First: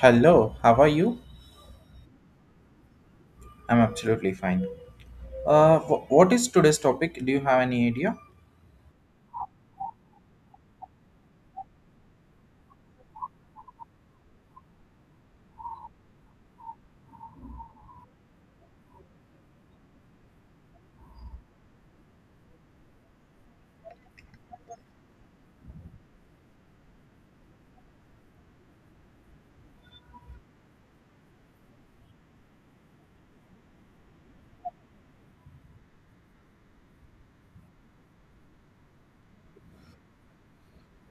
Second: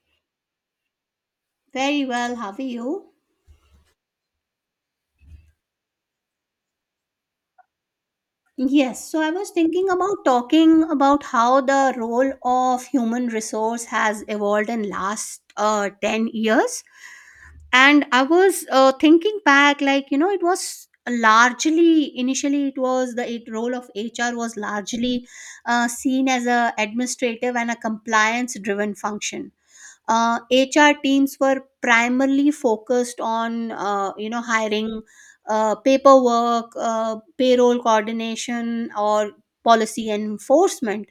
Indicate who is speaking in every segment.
Speaker 1: Hello, how are you?
Speaker 2: Very well, how are you?
Speaker 1: I'm absolutely fine. What is today's topic? Do you have any idea?
Speaker 2: Yes, so I was thinking about talking about how the role of human resource has evolved in last 10 years. And I was thinking back, like, you know, it was largely, initially it was the it, role of HR was largely seen as a administrative and a compliance driven function. HR teams were primarily focused on you know hiring paperwork, payroll coordination, or policy enforcement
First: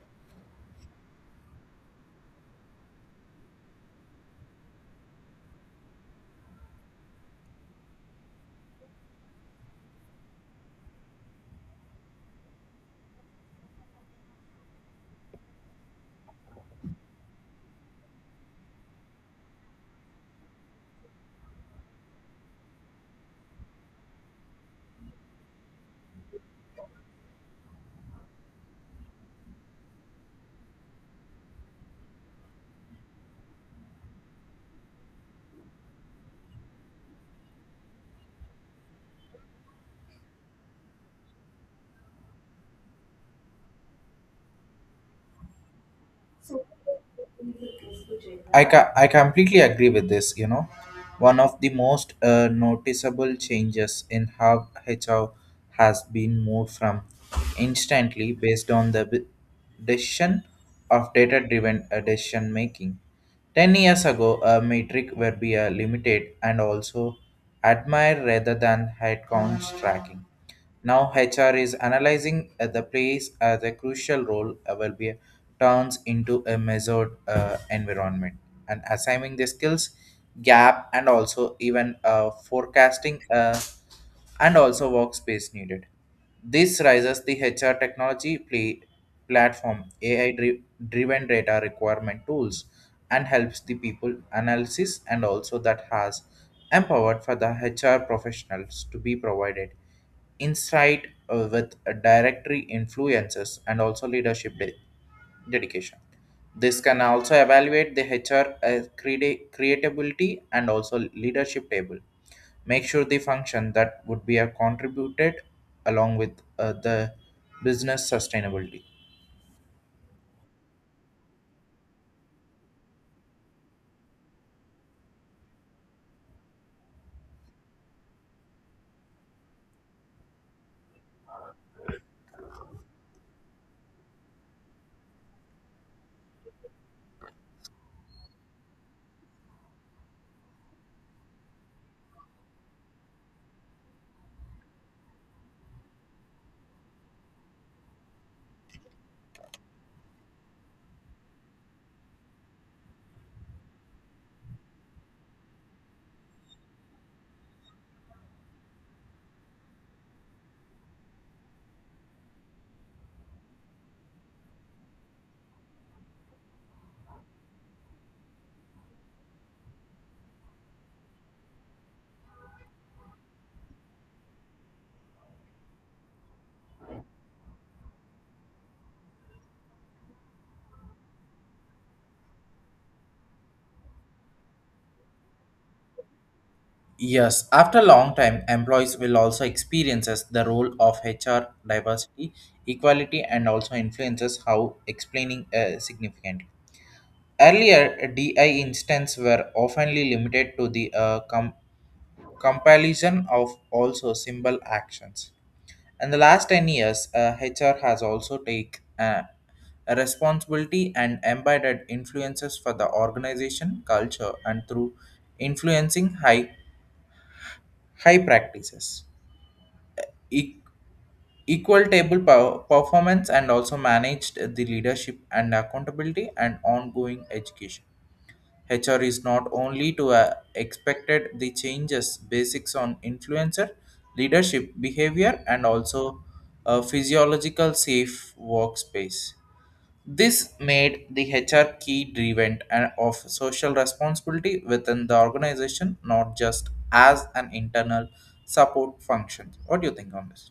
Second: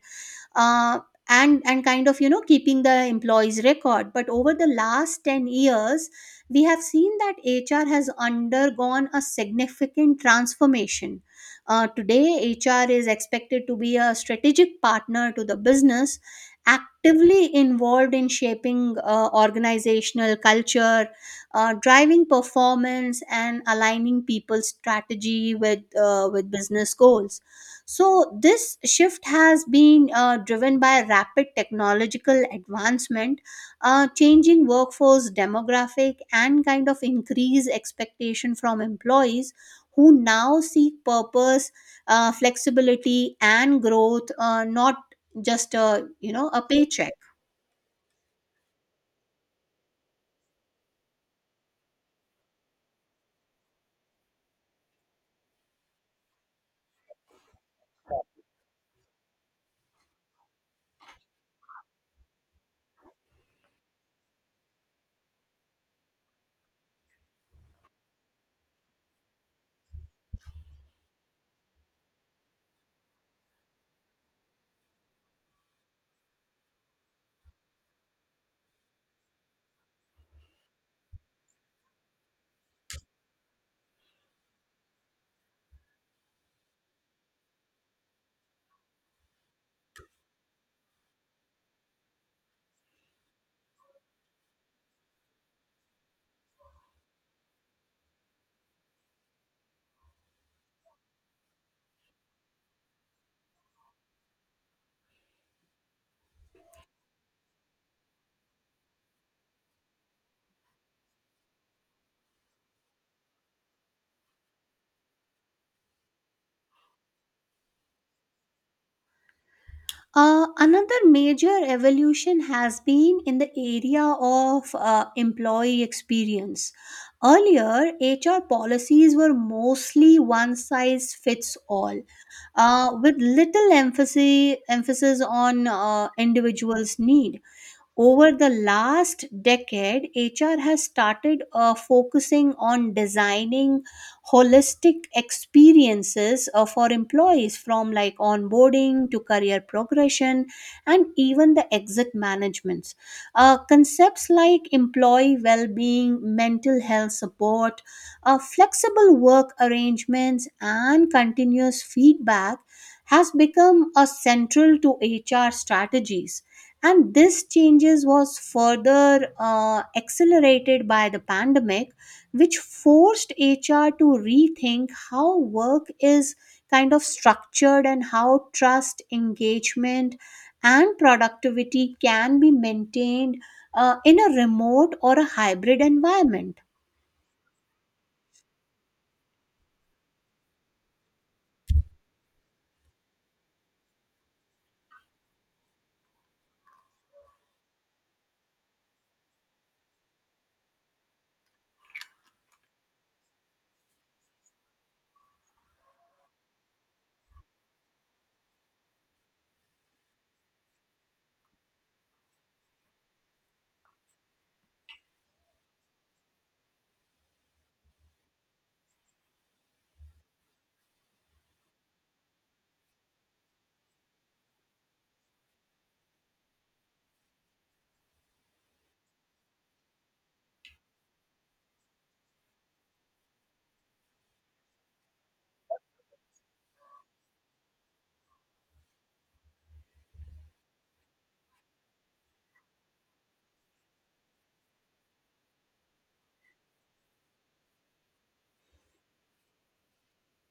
Speaker 2: uh, and kind of you know keeping the employees record. But over the last 10 years we have seen that HR has undergone a significant transformation. Today HR is expected to be a strategic partner to the business, actively involved in shaping organizational culture, driving performance and aligning people's strategy with with business goals. So, this shift has been driven by rapid technological advancement, changing workforce demographic, and kind of increased expectation from employees who now seek purpose, flexibility, and growth, not just a you know a paycheck.
Speaker 1: I completely agree with this. You know, one of the most noticeable changes in how HR has been moved from instantly based on the decision of data-driven decision making. 10 years ago, a metric would be limited and also admired rather than headcount tracking. Now HR is analyzing the place as a crucial role will be turns into a measured environment and assigning the skills gap and also even forecasting and also workspace needed. This raises the HR technology play platform AI driven data requirement tools and helps the people analysis and also that has empowered for the HR professionals to be provided insight with a directory influences and also leadership dedication. This can also evaluate the HR as creatability and also leadership table. Make sure the function that would be a contributed along with the business sustainability.
Speaker 2: Another major evolution has been in the area of employee experience. Earlier, HR policies were mostly one size fits all, with little emphasis on individuals' need. Over the last decade, HR has started focusing on designing holistic experiences for employees from like onboarding to career progression and even the exit managements. Concepts like employee well being, mental health support, flexible work arrangements, and continuous feedback has become a central to HR strategies, and this changes was further accelerated by the pandemic, which forced HR to rethink how work is kind of structured and how trust, engagement, and productivity can be maintained in a remote or a hybrid environment.
Speaker 1: Yes, after a long time, employees will also experiences the role of HR diversity, equality, and also influences how explaining significantly. Earlier, DI instances were oftenly limited to the compilation of also symbol actions. In the last 10 years, HR has also taken a responsibility and embedded influences for the organization culture and through influencing high practices. e- Equal table performance and also managed the leadership and accountability and ongoing education. HR is not only to expected the changes basics on influencer leadership behavior and also a physiological safe workspace. This made the HR key driven and of social responsibility within the organization, not just as an internal support function. What do you think on this?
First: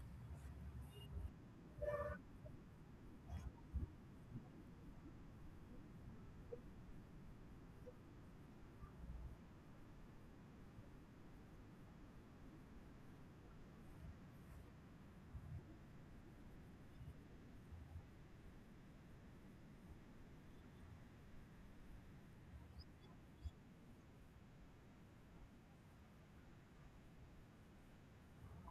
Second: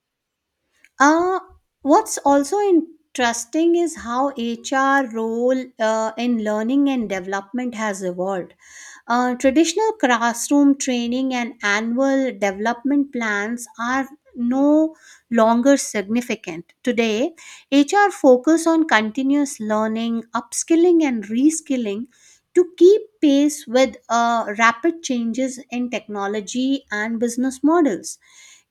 Speaker 2: uh, what's also interesting is how HR role in learning and development has evolved. Traditional classroom training and annual development plans are no longer significant. Today, HR focus on continuous learning, upskilling and reskilling to keep pace with rapid changes in technology and business models.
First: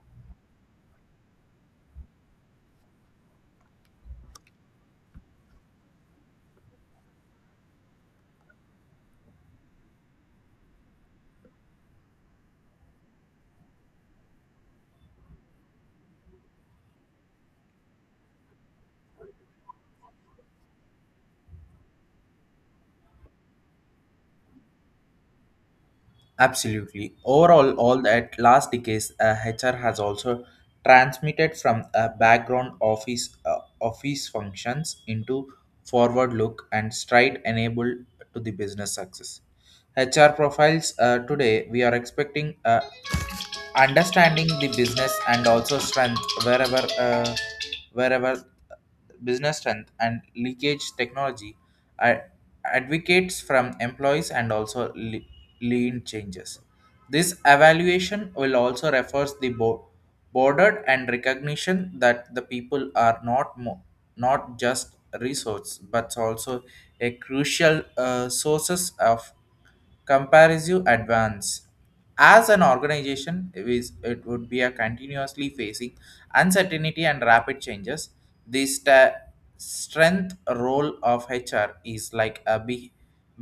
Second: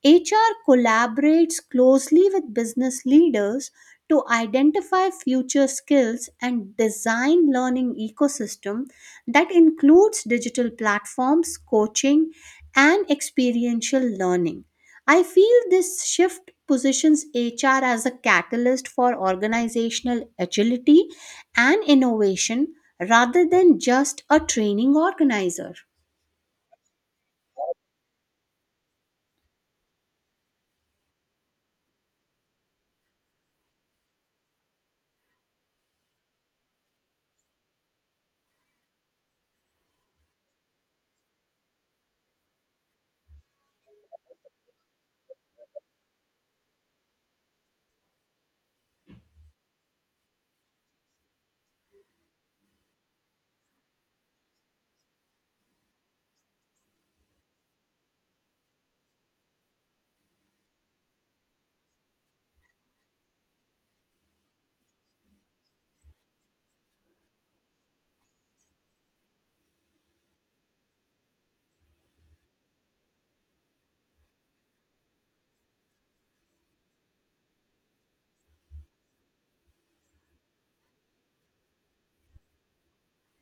Speaker 2: HR collaborates closely with business leaders to identify future skills and design learning ecosystem that includes digital platforms, coaching, and experiential learning. I feel this shift positions HR as a catalyst for organizational agility and innovation rather than just a training organizer.
Speaker 1: Absolutely. Overall, all that last decades, HR has also transmitted from a background office functions into forward look and stride enabled to the business success. HR profiles today we are expecting understanding the business and also strength wherever business strength and leakage technology uh, advocates from employees and also lean changes. This evaluation will also refers the bordered and recognition that the people are not just resource but also a crucial sources of comparative advance. As an organization, it would be a continuously facing uncertainty and rapid changes. The strength role of HR is like a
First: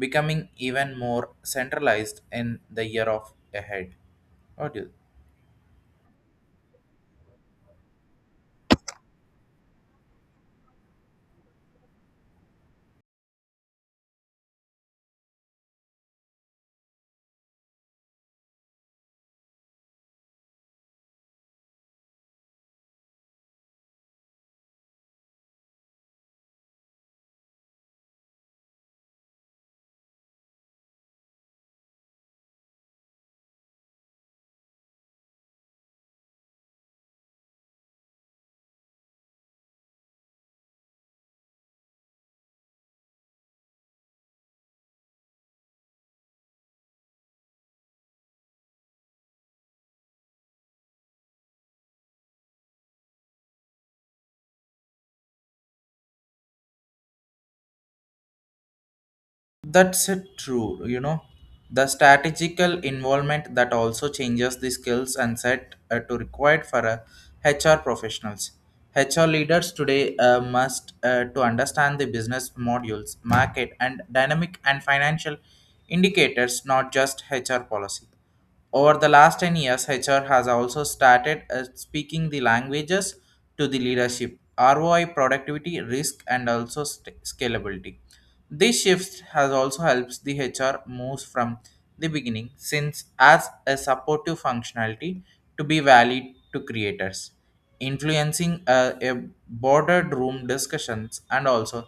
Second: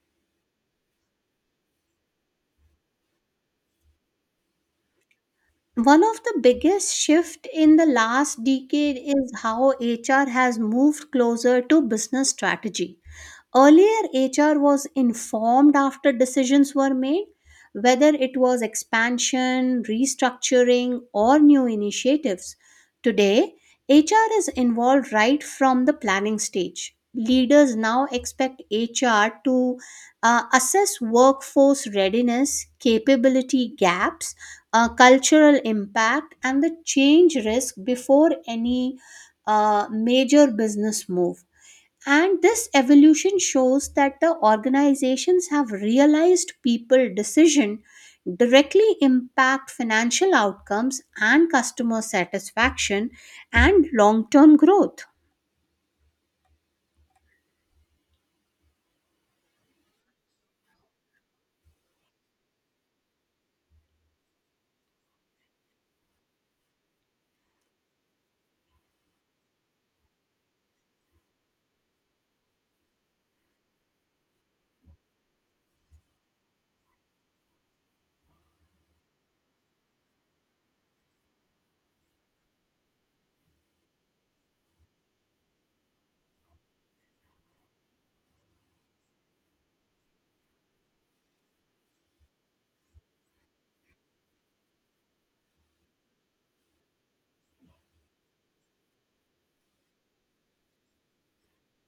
Speaker 1: becoming even more centralized in the year of ahead. What do you—
Speaker 2: One of the biggest shift in the last decade is how HR has moved closer to business strategy. Earlier, HR was informed after decisions were made, whether it was expansion, restructuring, or new initiatives. Today, HR is involved right from the planning stage. Leaders now expect HR to assess workforce readiness, capability gaps, cultural impact, and the change risk before any major business move. And this evolution shows that the organizations have realized people decision directly impact financial outcomes and customer satisfaction and long-term growth.
Speaker 1: That's it, true. You know, the strategical involvement that also changes the skills and set to required for HR professionals. HR leaders today must to understand the business modules, market, and dynamic and financial indicators, not just HR policy. Over the last 10 years, HR has also started speaking the languages to the leadership, ROI, productivity, risk, and also scalability. This shift has also helps the HR moves from the beginning since as a supportive functionality to be valid to creators, influencing a boardroom discussions and also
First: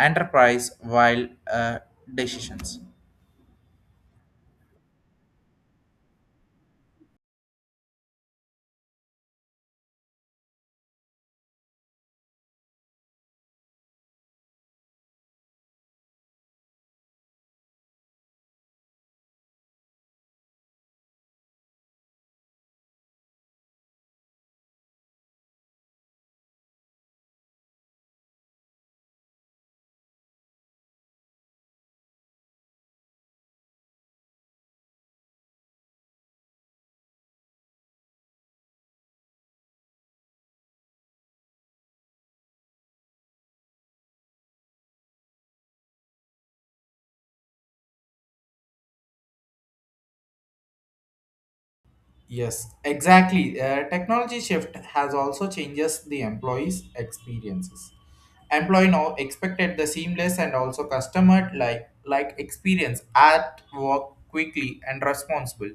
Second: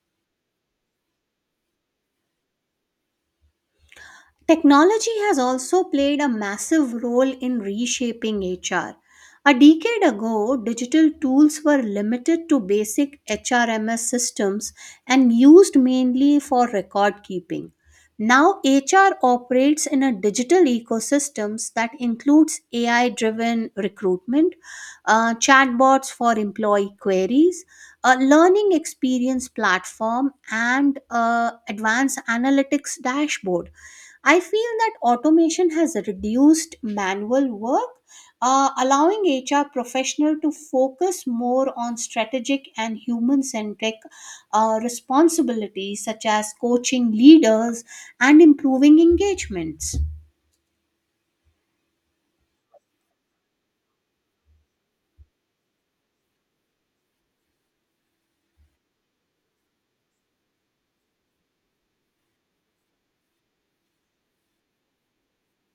Speaker 1: enterprise while decisions.
Speaker 2: Technology has also played a massive role in reshaping HR. A decade ago, digital tools were limited to basic HRMS systems and used mainly for record keeping. Now, HR operates in a digital ecosystems that includes AI driven recruitment, chatbots for employee queries, a learning experience platform, and advanced analytics dashboard. I feel that automation has reduced manual work, allowing HR professional to focus more on strategic and human-centric responsibilities such as coaching leaders and improving engagements.
Speaker 1: Yes, exactly. Technology shift has also changes the employees' experiences. Employee now expected the seamless and also customer like experience at work quickly and responsible.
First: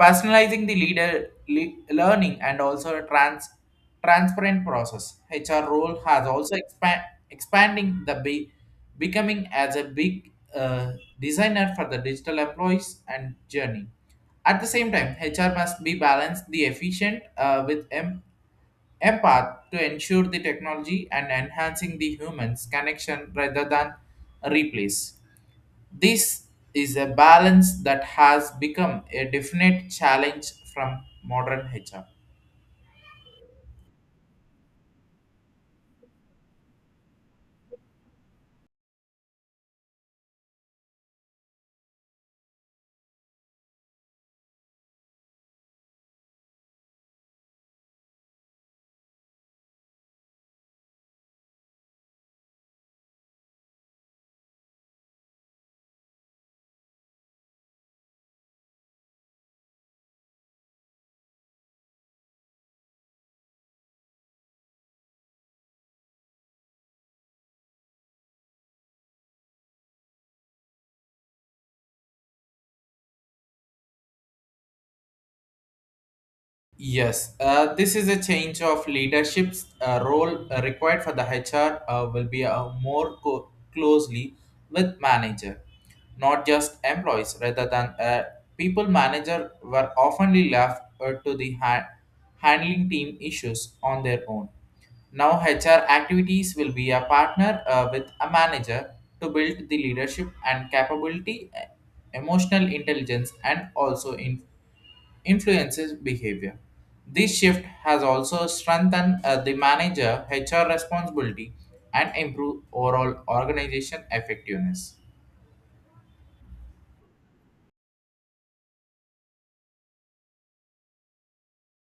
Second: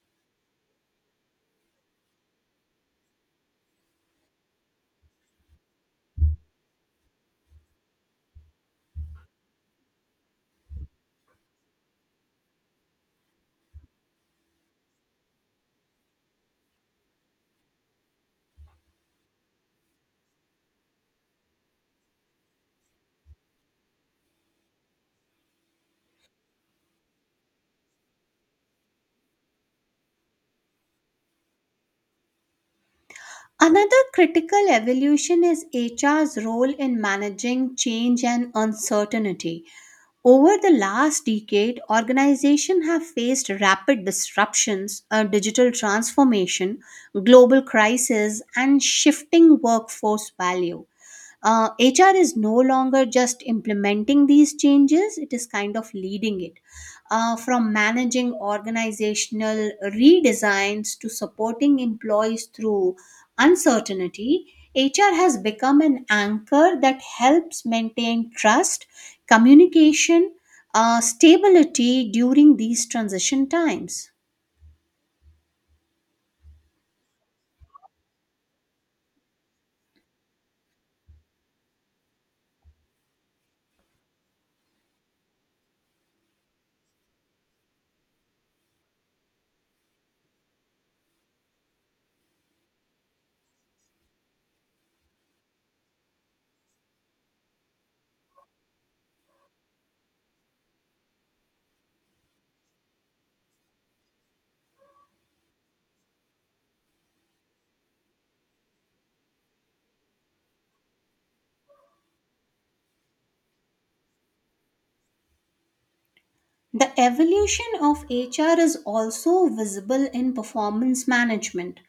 Speaker 1: Personalizing the leader learning and also a transparent process. HR role has also expanding the becoming as a big designer for the digital employees and journey. At the same time, HR must be balanced the efficient with empath to ensure the technology and enhancing the humans connection rather than replace. This is a balance that has become a definite challenge from modern HR.
Speaker 2: Another critical evolution is HR's role in managing change and uncertainty. Over the last decade, organizations have faced rapid disruptions, a digital transformation, global crisis, and shifting workforce value. HR is no longer just implementing these changes, it is kind of leading it. From managing organizational redesigns to supporting employees through uncertainty, HR has become an anchor that helps maintain trust, communication, stability during these transition times.
Speaker 1: Yes, this is a change of leadership's role required for the HR will be more closely with manager, not just employees. Rather than people manager were oftenly left to the handling team issues on their own. Now HR activities will be a partner with a manager to build the leadership and capability, emotional intelligence, and also in influences behavior. This shift has also strengthened the manager HR responsibility and improved overall organization effectiveness.
Speaker 2: The evolution of HR is also visible in performance management.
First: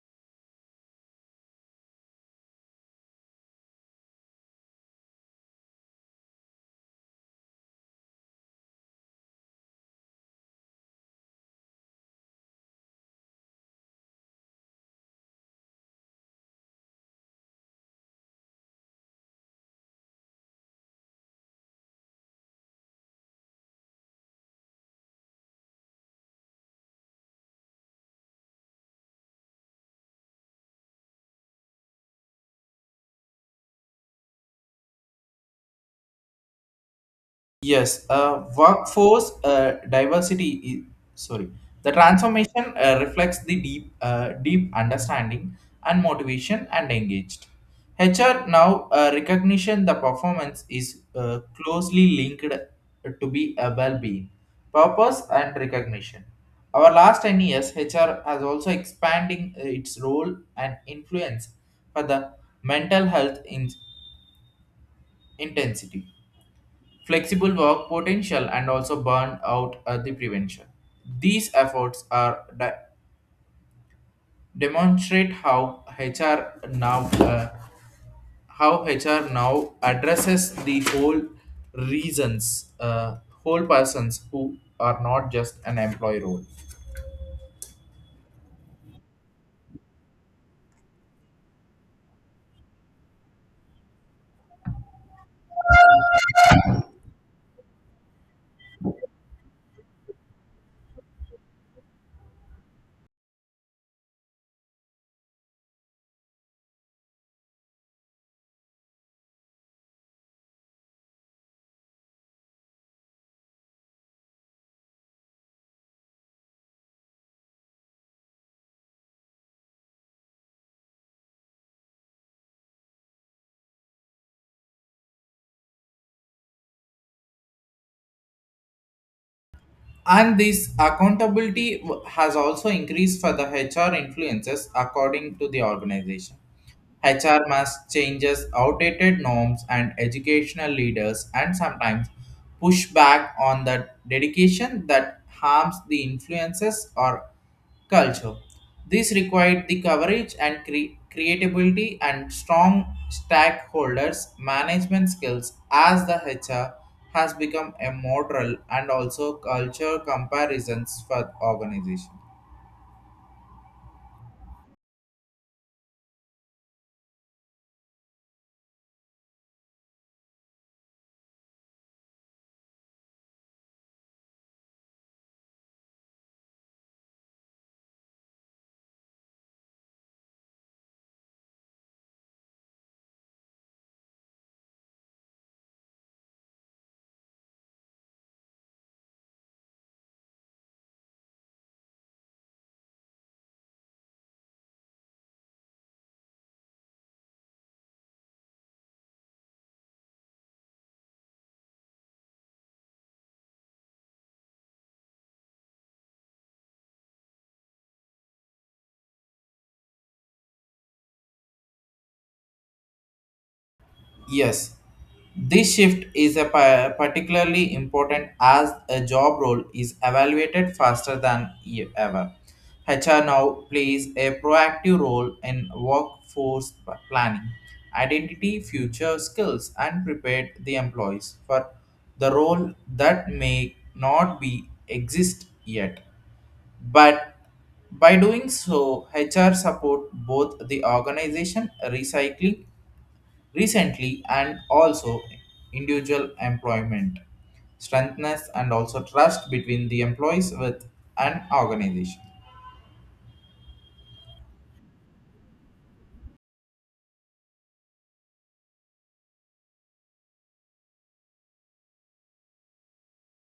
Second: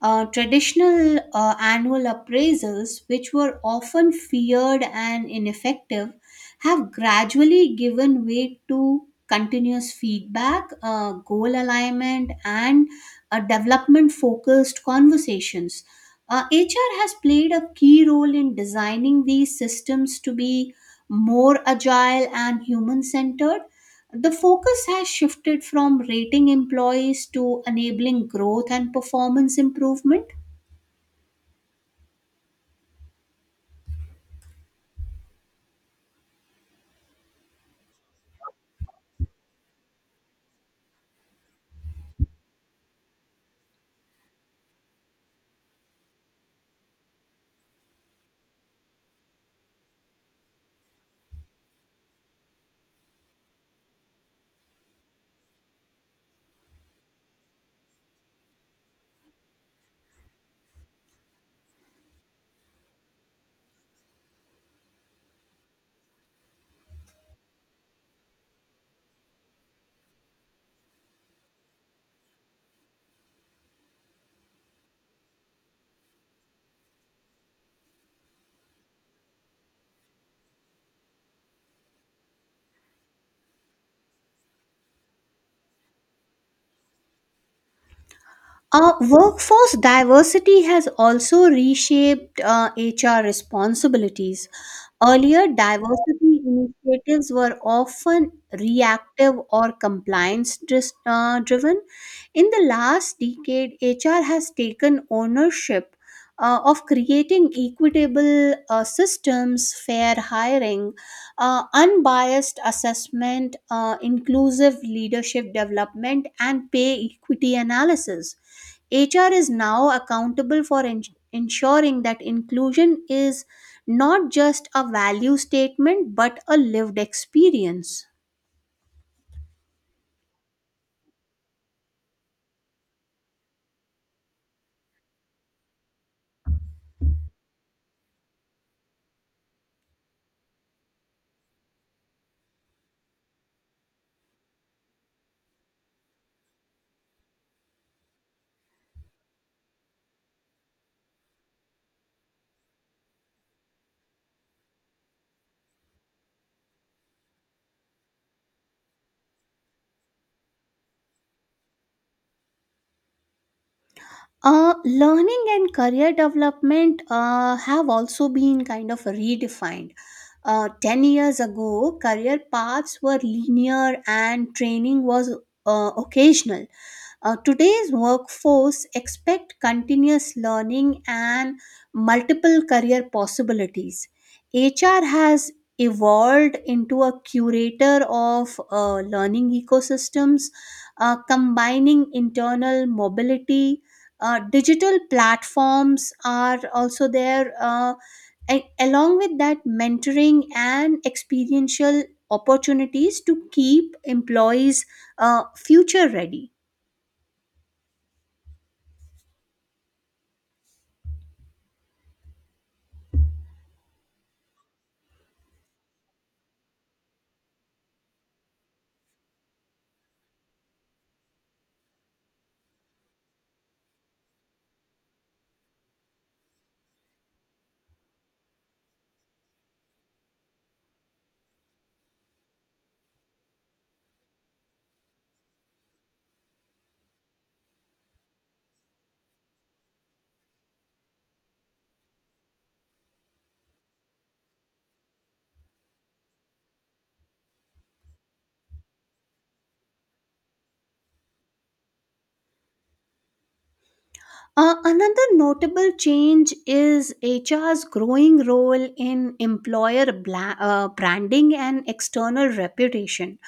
Speaker 2: Traditional annual appraisals, which were often feared and ineffective, have gradually given way to continuous feedback, goal alignment, and development focused conversations. HR has played a key role in designing these systems to be more agile and human centered. The focus has shifted from rating employees to enabling growth and performance improvement.
Speaker 1: Yes, workforce diversity is sorry. The transformation reflects the deep understanding and motivation and engaged. HR now recognition the performance is closely linked to be a well-being, purpose and recognition. Our last 10 years, HR has also expanding its role and influence for the mental health in intensity flexible work potential and also burnout at the prevention. These efforts are demonstrate how HR now uh, how HR now addresses the reasons uh, whole persons who are not just an employee role.
Speaker 2: Workforce diversity has also reshaped HR responsibilities. Earlier, diversity initiatives were often reactive or driven. In the last decade, HR has taken ownership of creating equitable systems, fair hiring, unbiased assessment, inclusive leadership development, and pay equity analysis. HR is now accountable for ensuring that inclusion is not just a value statement but a lived experience.
Speaker 1: And this accountability has also increased for the HR influences according to the organization. HR must changes outdated norms and educational leaders and sometimes push back on the dedication that harms the influences or culture. This required the coverage and creativity and strong stakeholders management skills as the HR has become a model and also culture comparisons for organization.
Speaker 2: Learning and career development have also been kind of redefined. 10 years ago, career paths were linear and training was occasional. Today's workforce expect continuous learning and multiple career possibilities. HR has evolved into a curator of learning ecosystems, combining internal mobility. Digital platforms are also there. Along with that, mentoring and experiential opportunities to keep employees future ready.
Speaker 1: Yes, this shift is a particularly important as a job role is evaluated faster than ever. HR now plays a proactive role in workforce planning, identity, future skills, and prepared the employees for the role that may not be exist yet. But by doing so, HR support both the organization recycling recently and also individual employment strengthness and also trust between the employees with an organization.
Speaker 2: Another notable change is HR's growing role in employer branding and external reputation.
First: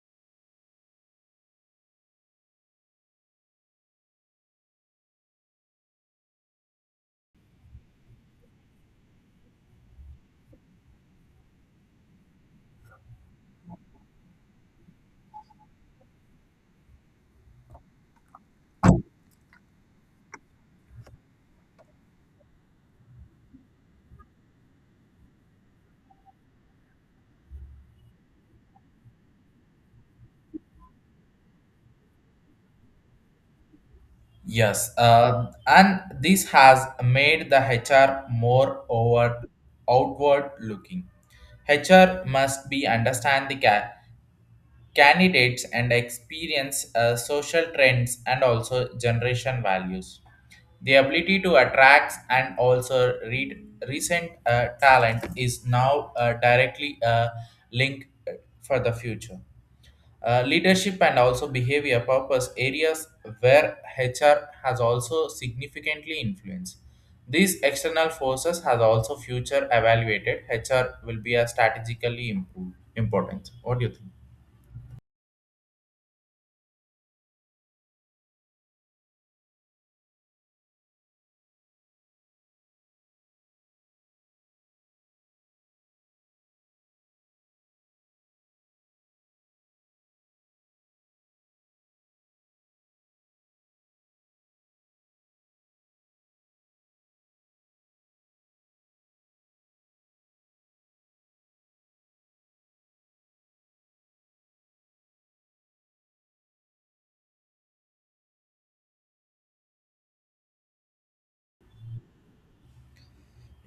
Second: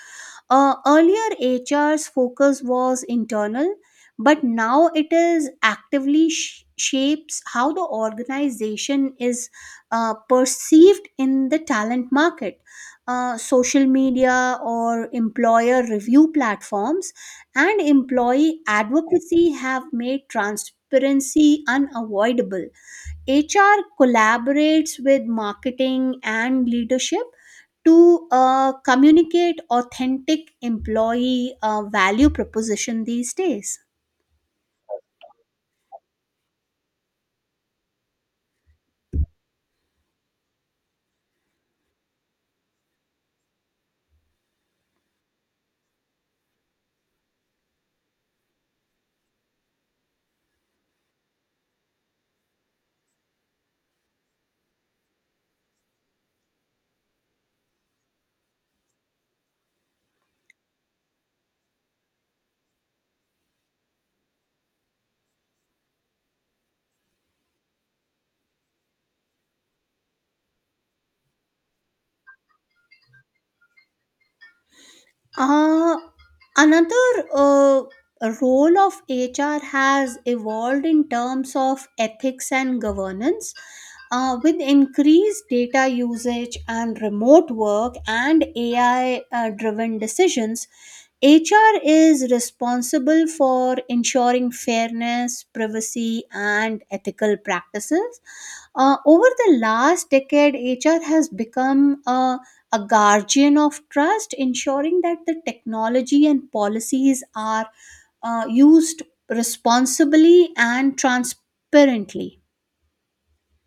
Speaker 2: Earlier, HR's focus was internal, but now it is actively shapes how the organization is perceived in the talent market. Social media or employer review platforms and employee advocacy have made transparency unavoidable. HR collaborates with marketing and leadership to communicate authentic employee value proposition these days.
Speaker 1: Yes, and this has made the HR more over outward looking. HR must be understand the candidates and experience social trends and also generation values. The ability to attract and also read recent talent is now directly linked for the future. Leadership and also behavior purpose areas where HR has also significantly influence. These external forces has also future evaluated. HR will be a strategically improved, important. What do you think?
Speaker 2: Uh, another uh, role of HR has evolved in terms of ethics and governance. With increased data usage and remote work and AI driven decisions, HR is responsible for ensuring fairness, privacy, and ethical practices. Over the last decade, HR has become a guardian of trust, ensuring that the technology and policies are used responsibly and transparently.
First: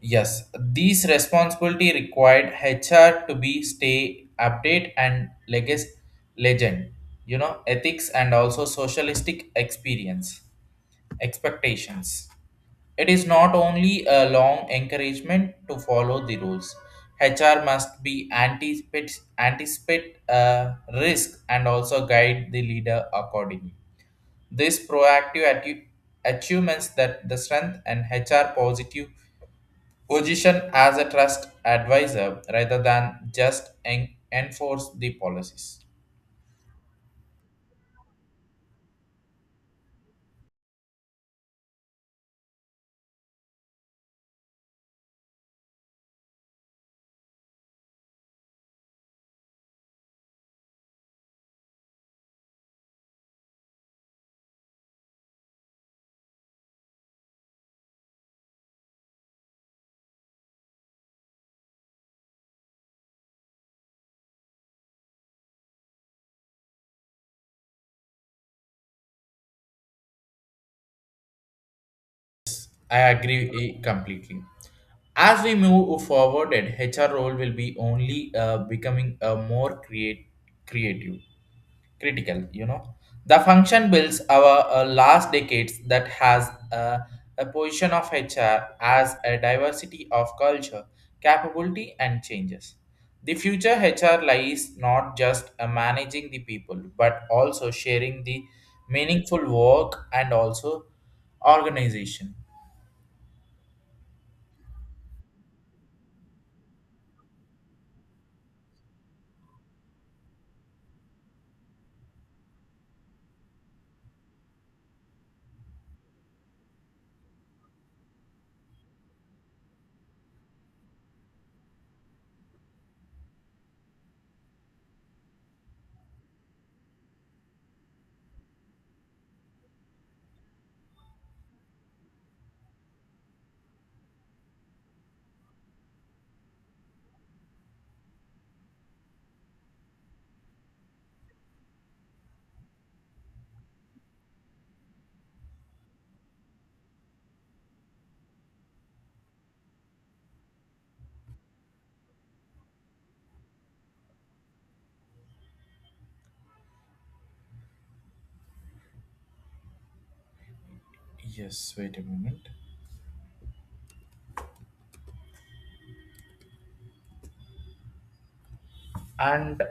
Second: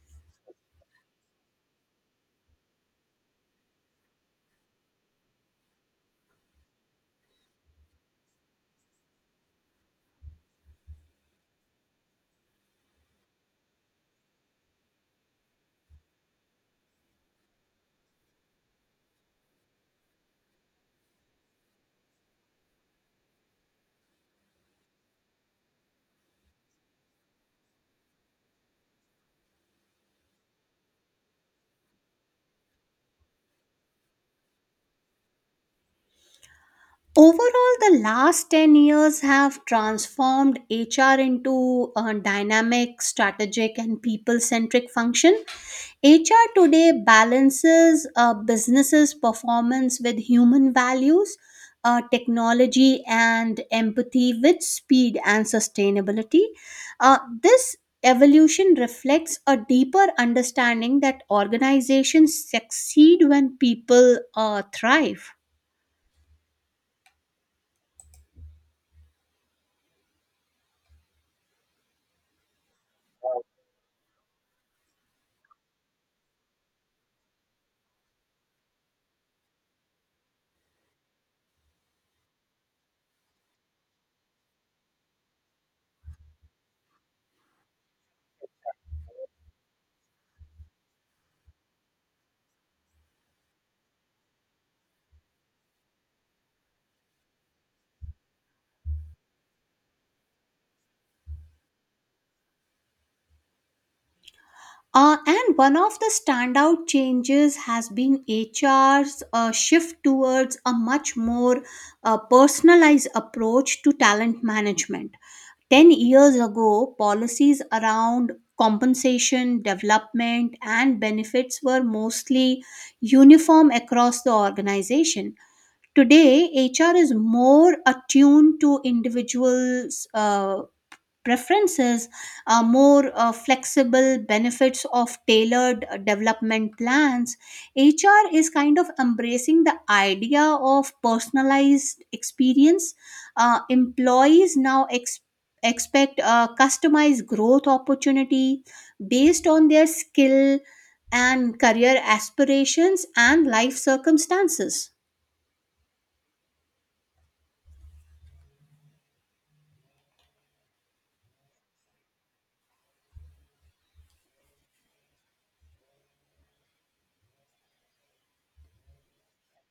Speaker 1: Yes, these responsibility required HR to be stay update and legacy legend, you know, ethics and also socialistic experience expectations. It is not only a long encouragement to follow the rules. HR must be anticipate risk and also guide the leader accordingly. This proactive achievements that the strength and HR positive position as a trust advisor rather than just enforce the policies.
Speaker 2: Overall, the last 10 years have transformed HR into a dynamic, strategic, and people centric function. HR today balances a business's performance with human values, technology, and empathy with speed and sustainability. This evolution reflects a deeper understanding that organizations succeed when people thrive.
Speaker 1: I agree completely. As we move forward, HR role will be only becoming a more creative critical, you know, the function builds our last decades that has a position of HR as a diversity of culture capability and changes. The future HR lies not just managing the people but also sharing the meaningful work and also organization.
Speaker 2: And one of the standout changes has been HR's shift towards a much more personalized approach to talent management. 10 years ago, policies around compensation, development, and benefits were mostly uniform across the organization. Today, HR is more attuned to individuals' preferences, more flexible benefits of tailored development plans. HR is kind of embracing the idea of personalized experience. Employees now expect customized growth opportunity based on their skill and career aspirations and life circumstances.
Speaker 1: Yes, wait a moment. And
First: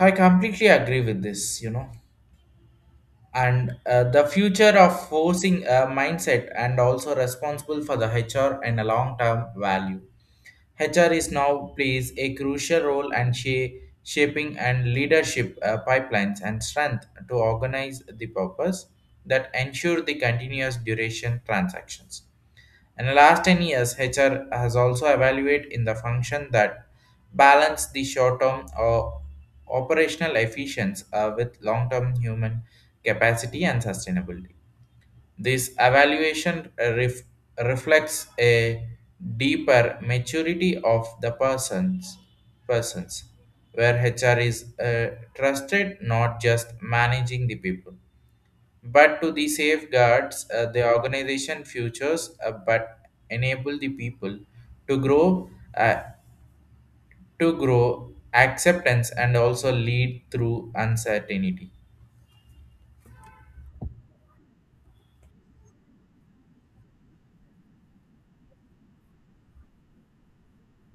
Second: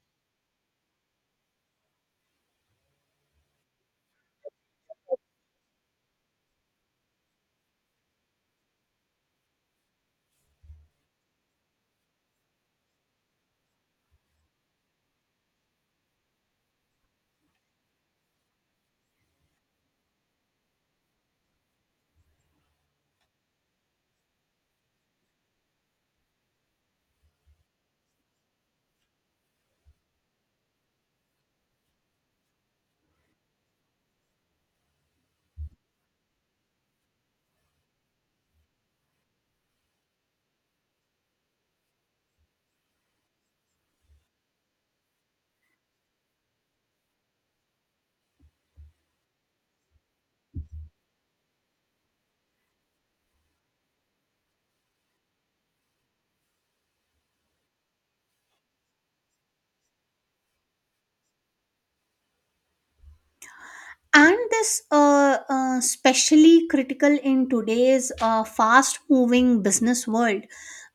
Speaker 1: I completely agree with this, you know, and the future of forcing a mindset and also responsible for the HR and a long-term value. HR is now plays a crucial role and shaping and leadership pipelines and strength to organize the purpose that ensure the continuous duration transactions. In the last 10 years, HR has also evaluated in the function that balance the short-term or operational efficiency with long-term human capacity and sustainability. This evaluation reflects a deeper maturity of the persons where HR is trusted not just managing the people but to the safeguards the organization futures but enable the people to grow uh, to grow acceptance and also lead through uncertainty.
Speaker 2: And this especially critical in today's fast moving business world,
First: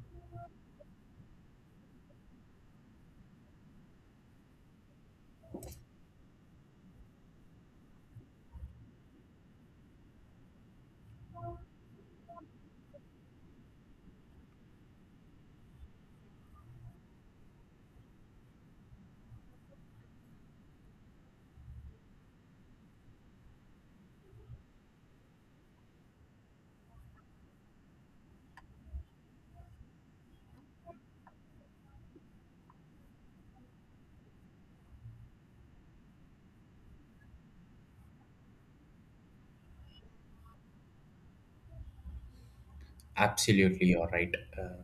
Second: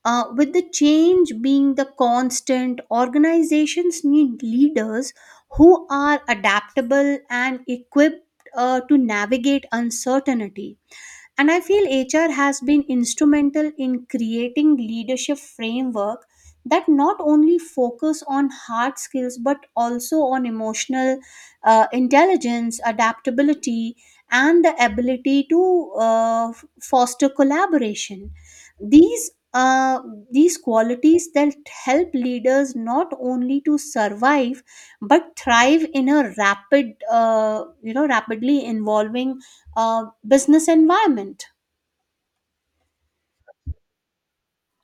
Speaker 2: with the change being the constant organizations need leaders who are adaptable and equipped to navigate uncertainty. And I feel HR has been instrumental in creating leadership framework that not only focus on hard skills but also on emotional intelligence, adaptability, and the ability to foster collaboration. These uh, these qualities that help leaders not only to survive but thrive in a rapid rapidly evolving business environment.
Speaker 1: Absolutely, you're right. uh,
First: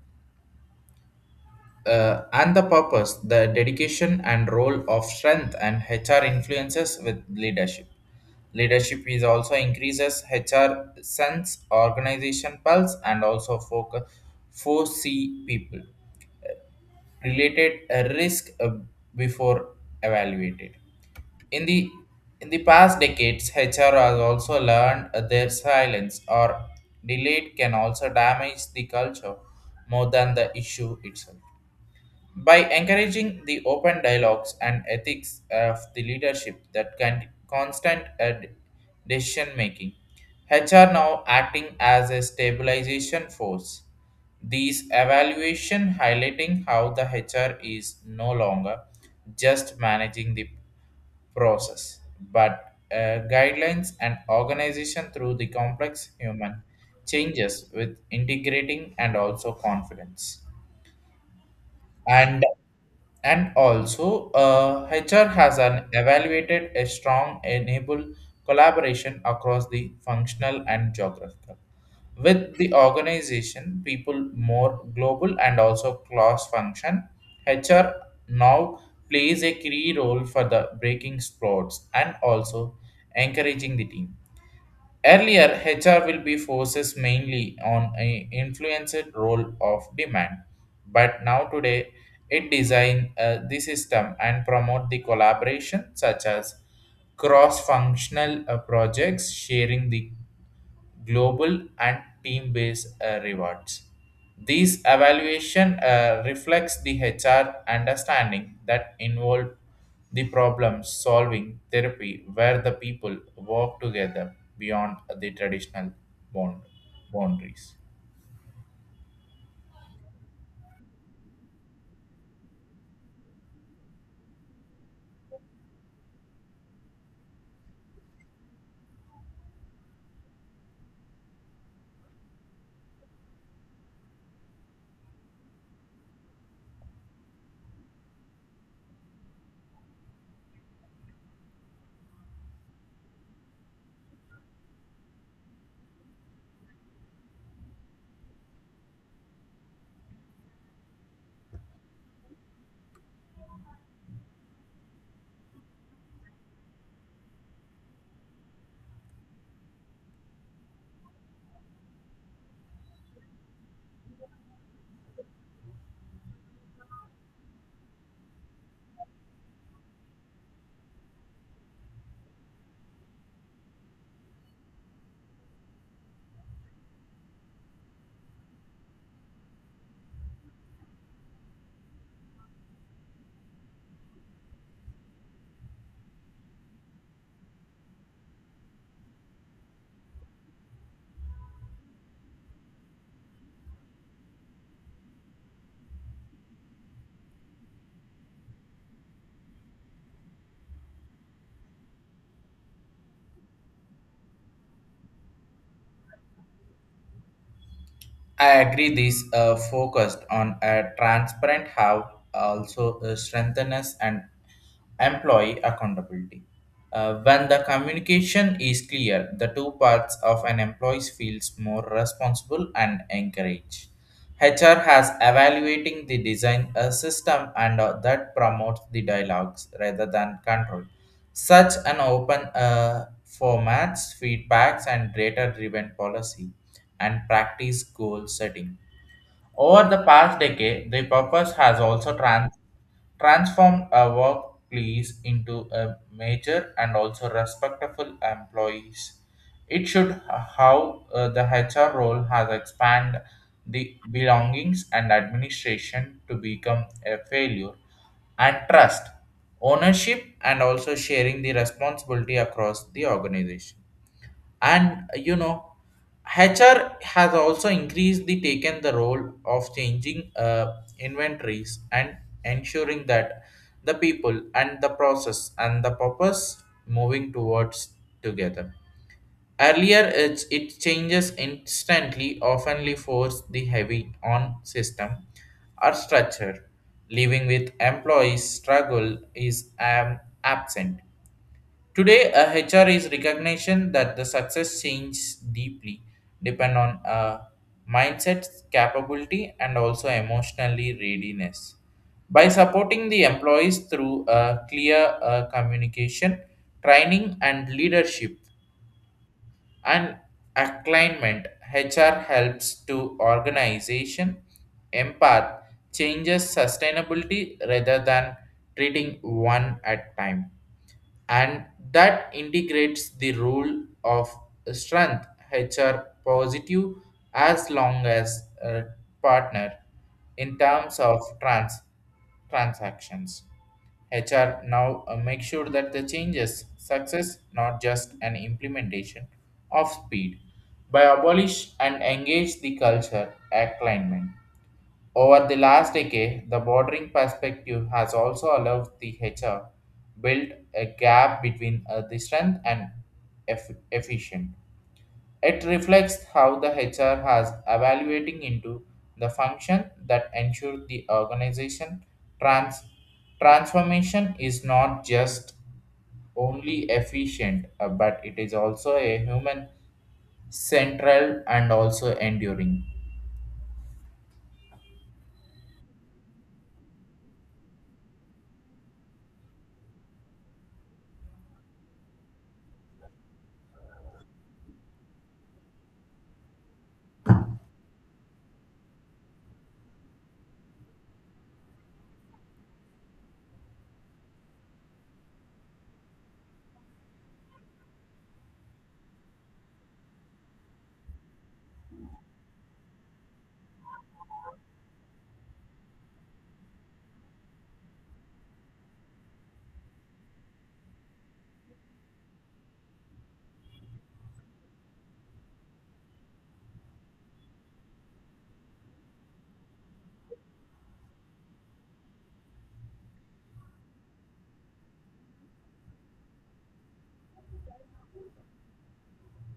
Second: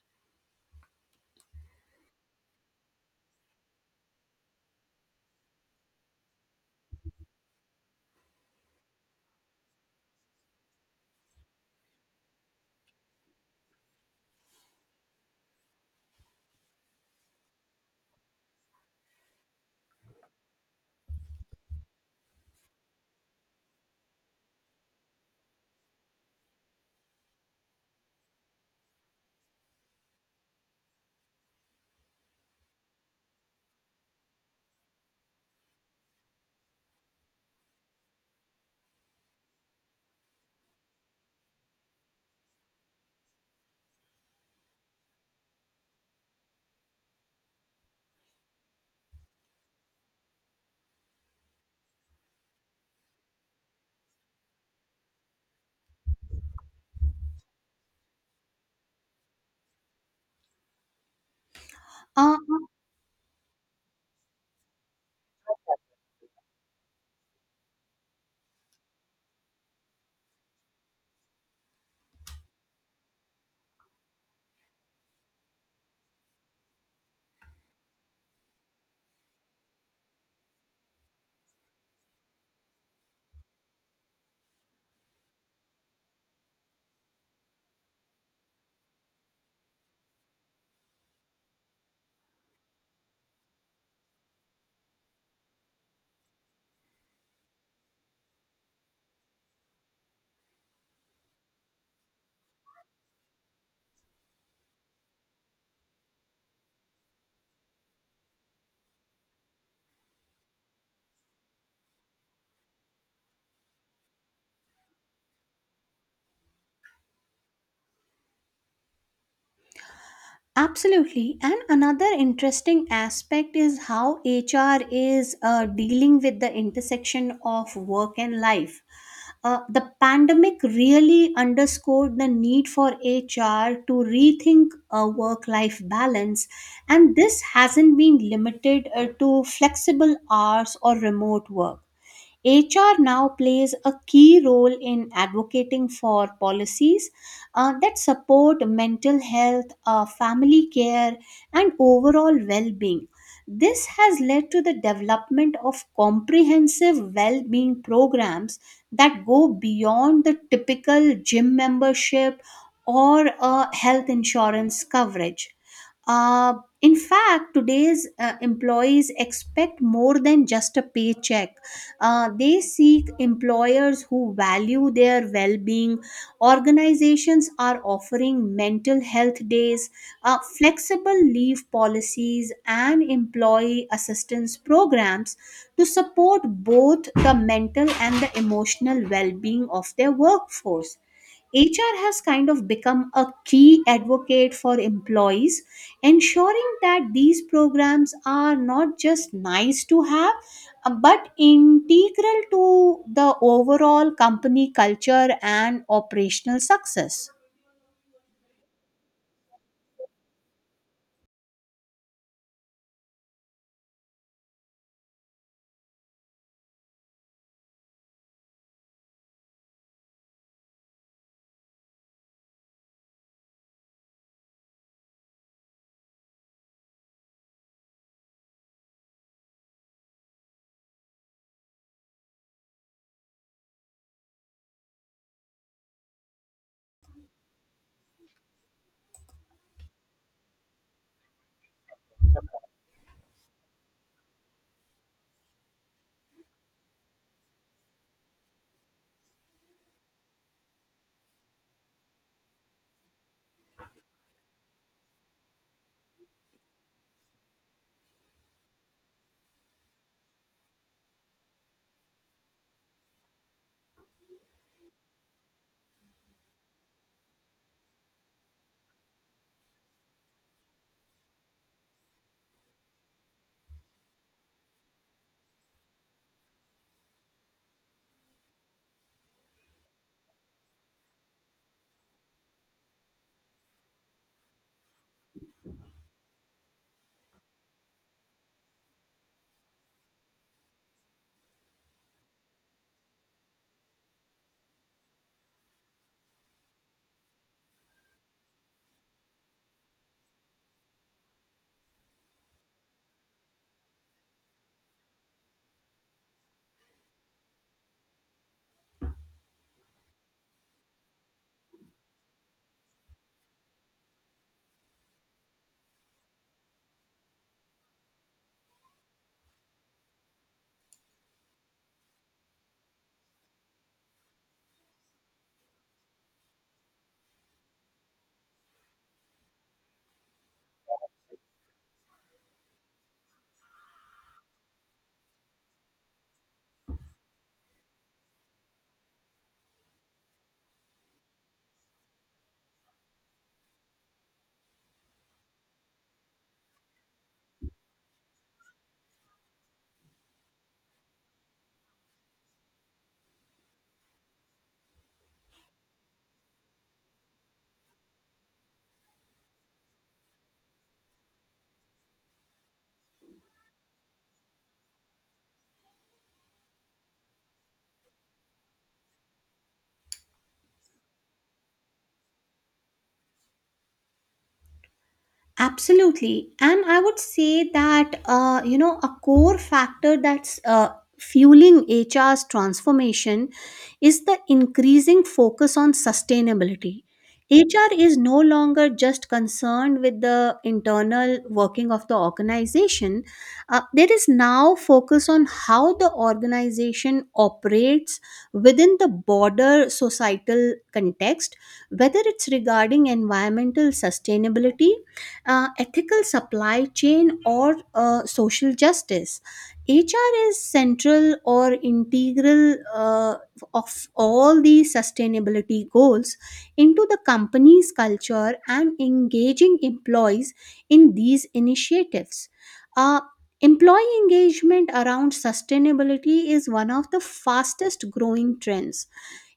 Speaker 1: uh, And the purpose the dedication and role of strength and HR influences with leadership is also increases HR sense organization pulse and also focus foresee people related a risk before evaluated. In the in the past decades, HR has also learned their silence or delayed can also damage the culture more than the issue itself. By encouraging the open dialogues and ethics of the leadership that can constant decision making, HR now acting as a stabilization force. These evaluation highlighting how the HR is no longer just managing the process, but guidelines and organization through the complex human changes with integrating and also confidence.
Speaker 2: Uh,
Speaker 1: And and also, HR has an evaluated a strong enable collaboration across the functional and geographical. With the organization, people more global and also cross function, HR now plays a key role for the breaking sports and also encouraging the team. Earlier, HR will be focused mainly on a influenced role of demand, but now today it design the system and promote the collaboration such as cross-functional projects, sharing the global and team-based rewards. These evaluation reflects the HR understanding that involve the problem solving therapy where the people work together beyond the traditional bond boundaries.
Speaker 2: Absolutely. And another interesting aspect is how HR is dealing with the intersection of work and life. The pandemic really underscored the need for HR to rethink a work life balance, and this hasn't been limited to flexible hours or remote work. HR now plays a key role in advocating for policies that support mental health, family care, and overall well being. This has led to the development of comprehensive well being programs that go beyond the typical gym membership or health insurance coverage. Uh, in fact, today's employees expect more than just a paycheck. They seek employers who value their well being. Organizations are offering mental health days, flexible leave policies, and employee assistance programs to support both the mental and the emotional well being of their workforce. HR has kind of become a key advocate for employees, ensuring that these programs are not just nice to have, but integral to the overall company culture and operational success.
Speaker 1: I agree. These focused on a transparent have also strengthened and employee accountability. When the communication is clear, the two parts of an employee feels more responsible and encouraged. HR has evaluating the design system and that promotes the dialogues rather than control. Such an open formats, feedbacks, and data driven policy and practice goal setting over the past decade, the purpose has also transformed a workplace into a major and also respectful employees. It should how the HR role has expanded the belongings and administration to become a failure and trust, ownership, and also sharing the responsibility across the organization. And you know, HR has also increased the taken the role of changing inventories and ensuring that the people and the process and the purpose moving towards together. Earlier it changes instantly oftenly force the heavy on system or structure leaving with employees struggle is absent. Today, a HR is recognition that the success changes deeply, depend on a mindset, capability, and also emotionally readiness. By supporting the employees through a clear communication, training, and leadership and alignment, HR helps to organization empath changes sustainability rather than treating one at time. And that integrates the rule of strength HR positive as long as a partner in terms of transactions. HR now make sure that the changes success not just an implementation of speed by abolish and engage the culture alignment over the last decade, the bordering perspective has also allowed the HR build a gap between the strength and efficient. It reflects how the HR has evaluating into the function that ensure the organization trans- transformation is not just only efficient, but it is also a human central and also enduring.
Speaker 2: Absolutely. And I would say that, you know, a core factor that's fueling HR's transformation is the increasing focus on sustainability. HR is no longer just concerned with the internal working of the organization. There is now focus on how the organization operates within the broader societal context, whether it's regarding environmental sustainability, ethical supply chain, or social justice. HR is central or integral of all these sustainability goals into the company's culture and engaging employees in these initiatives. Uh, Employee engagement around sustainability is one of the fastest growing trends.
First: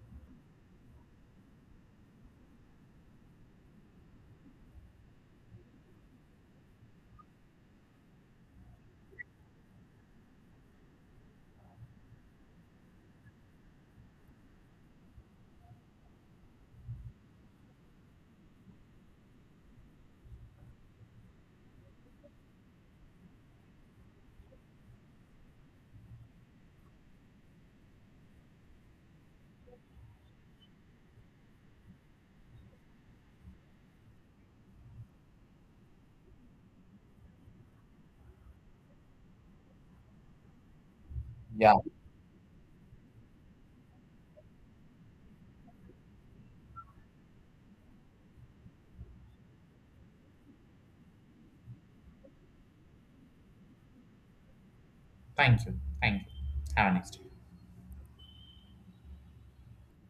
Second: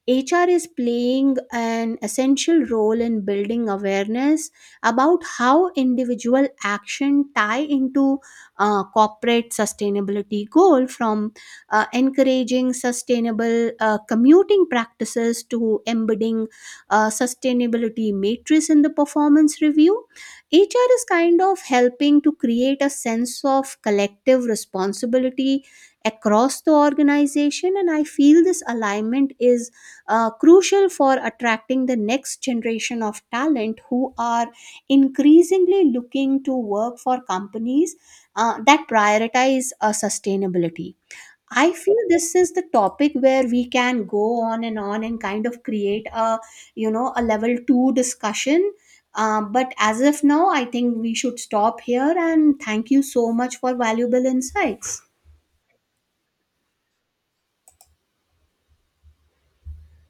Speaker 2: HR is playing an essential role in building awareness about how individual action tie into corporate sustainability goal, from encouraging sustainable commuting practices to embedding sustainability matrix in the performance review. HR is kind of helping to create a sense of collective responsibility across the organization, and I feel this alignment is crucial for attracting the next generation of talent who are increasingly looking to work for companies that prioritize sustainability. I
Speaker 1: Yeah.
Speaker 2: feel this is the topic where we can go on and kind of create a you know a level two discussion. But as of now, I think we should stop here, and thank you so much for valuable insights.
Speaker 1: Thank you. Thank you. Have a nice day.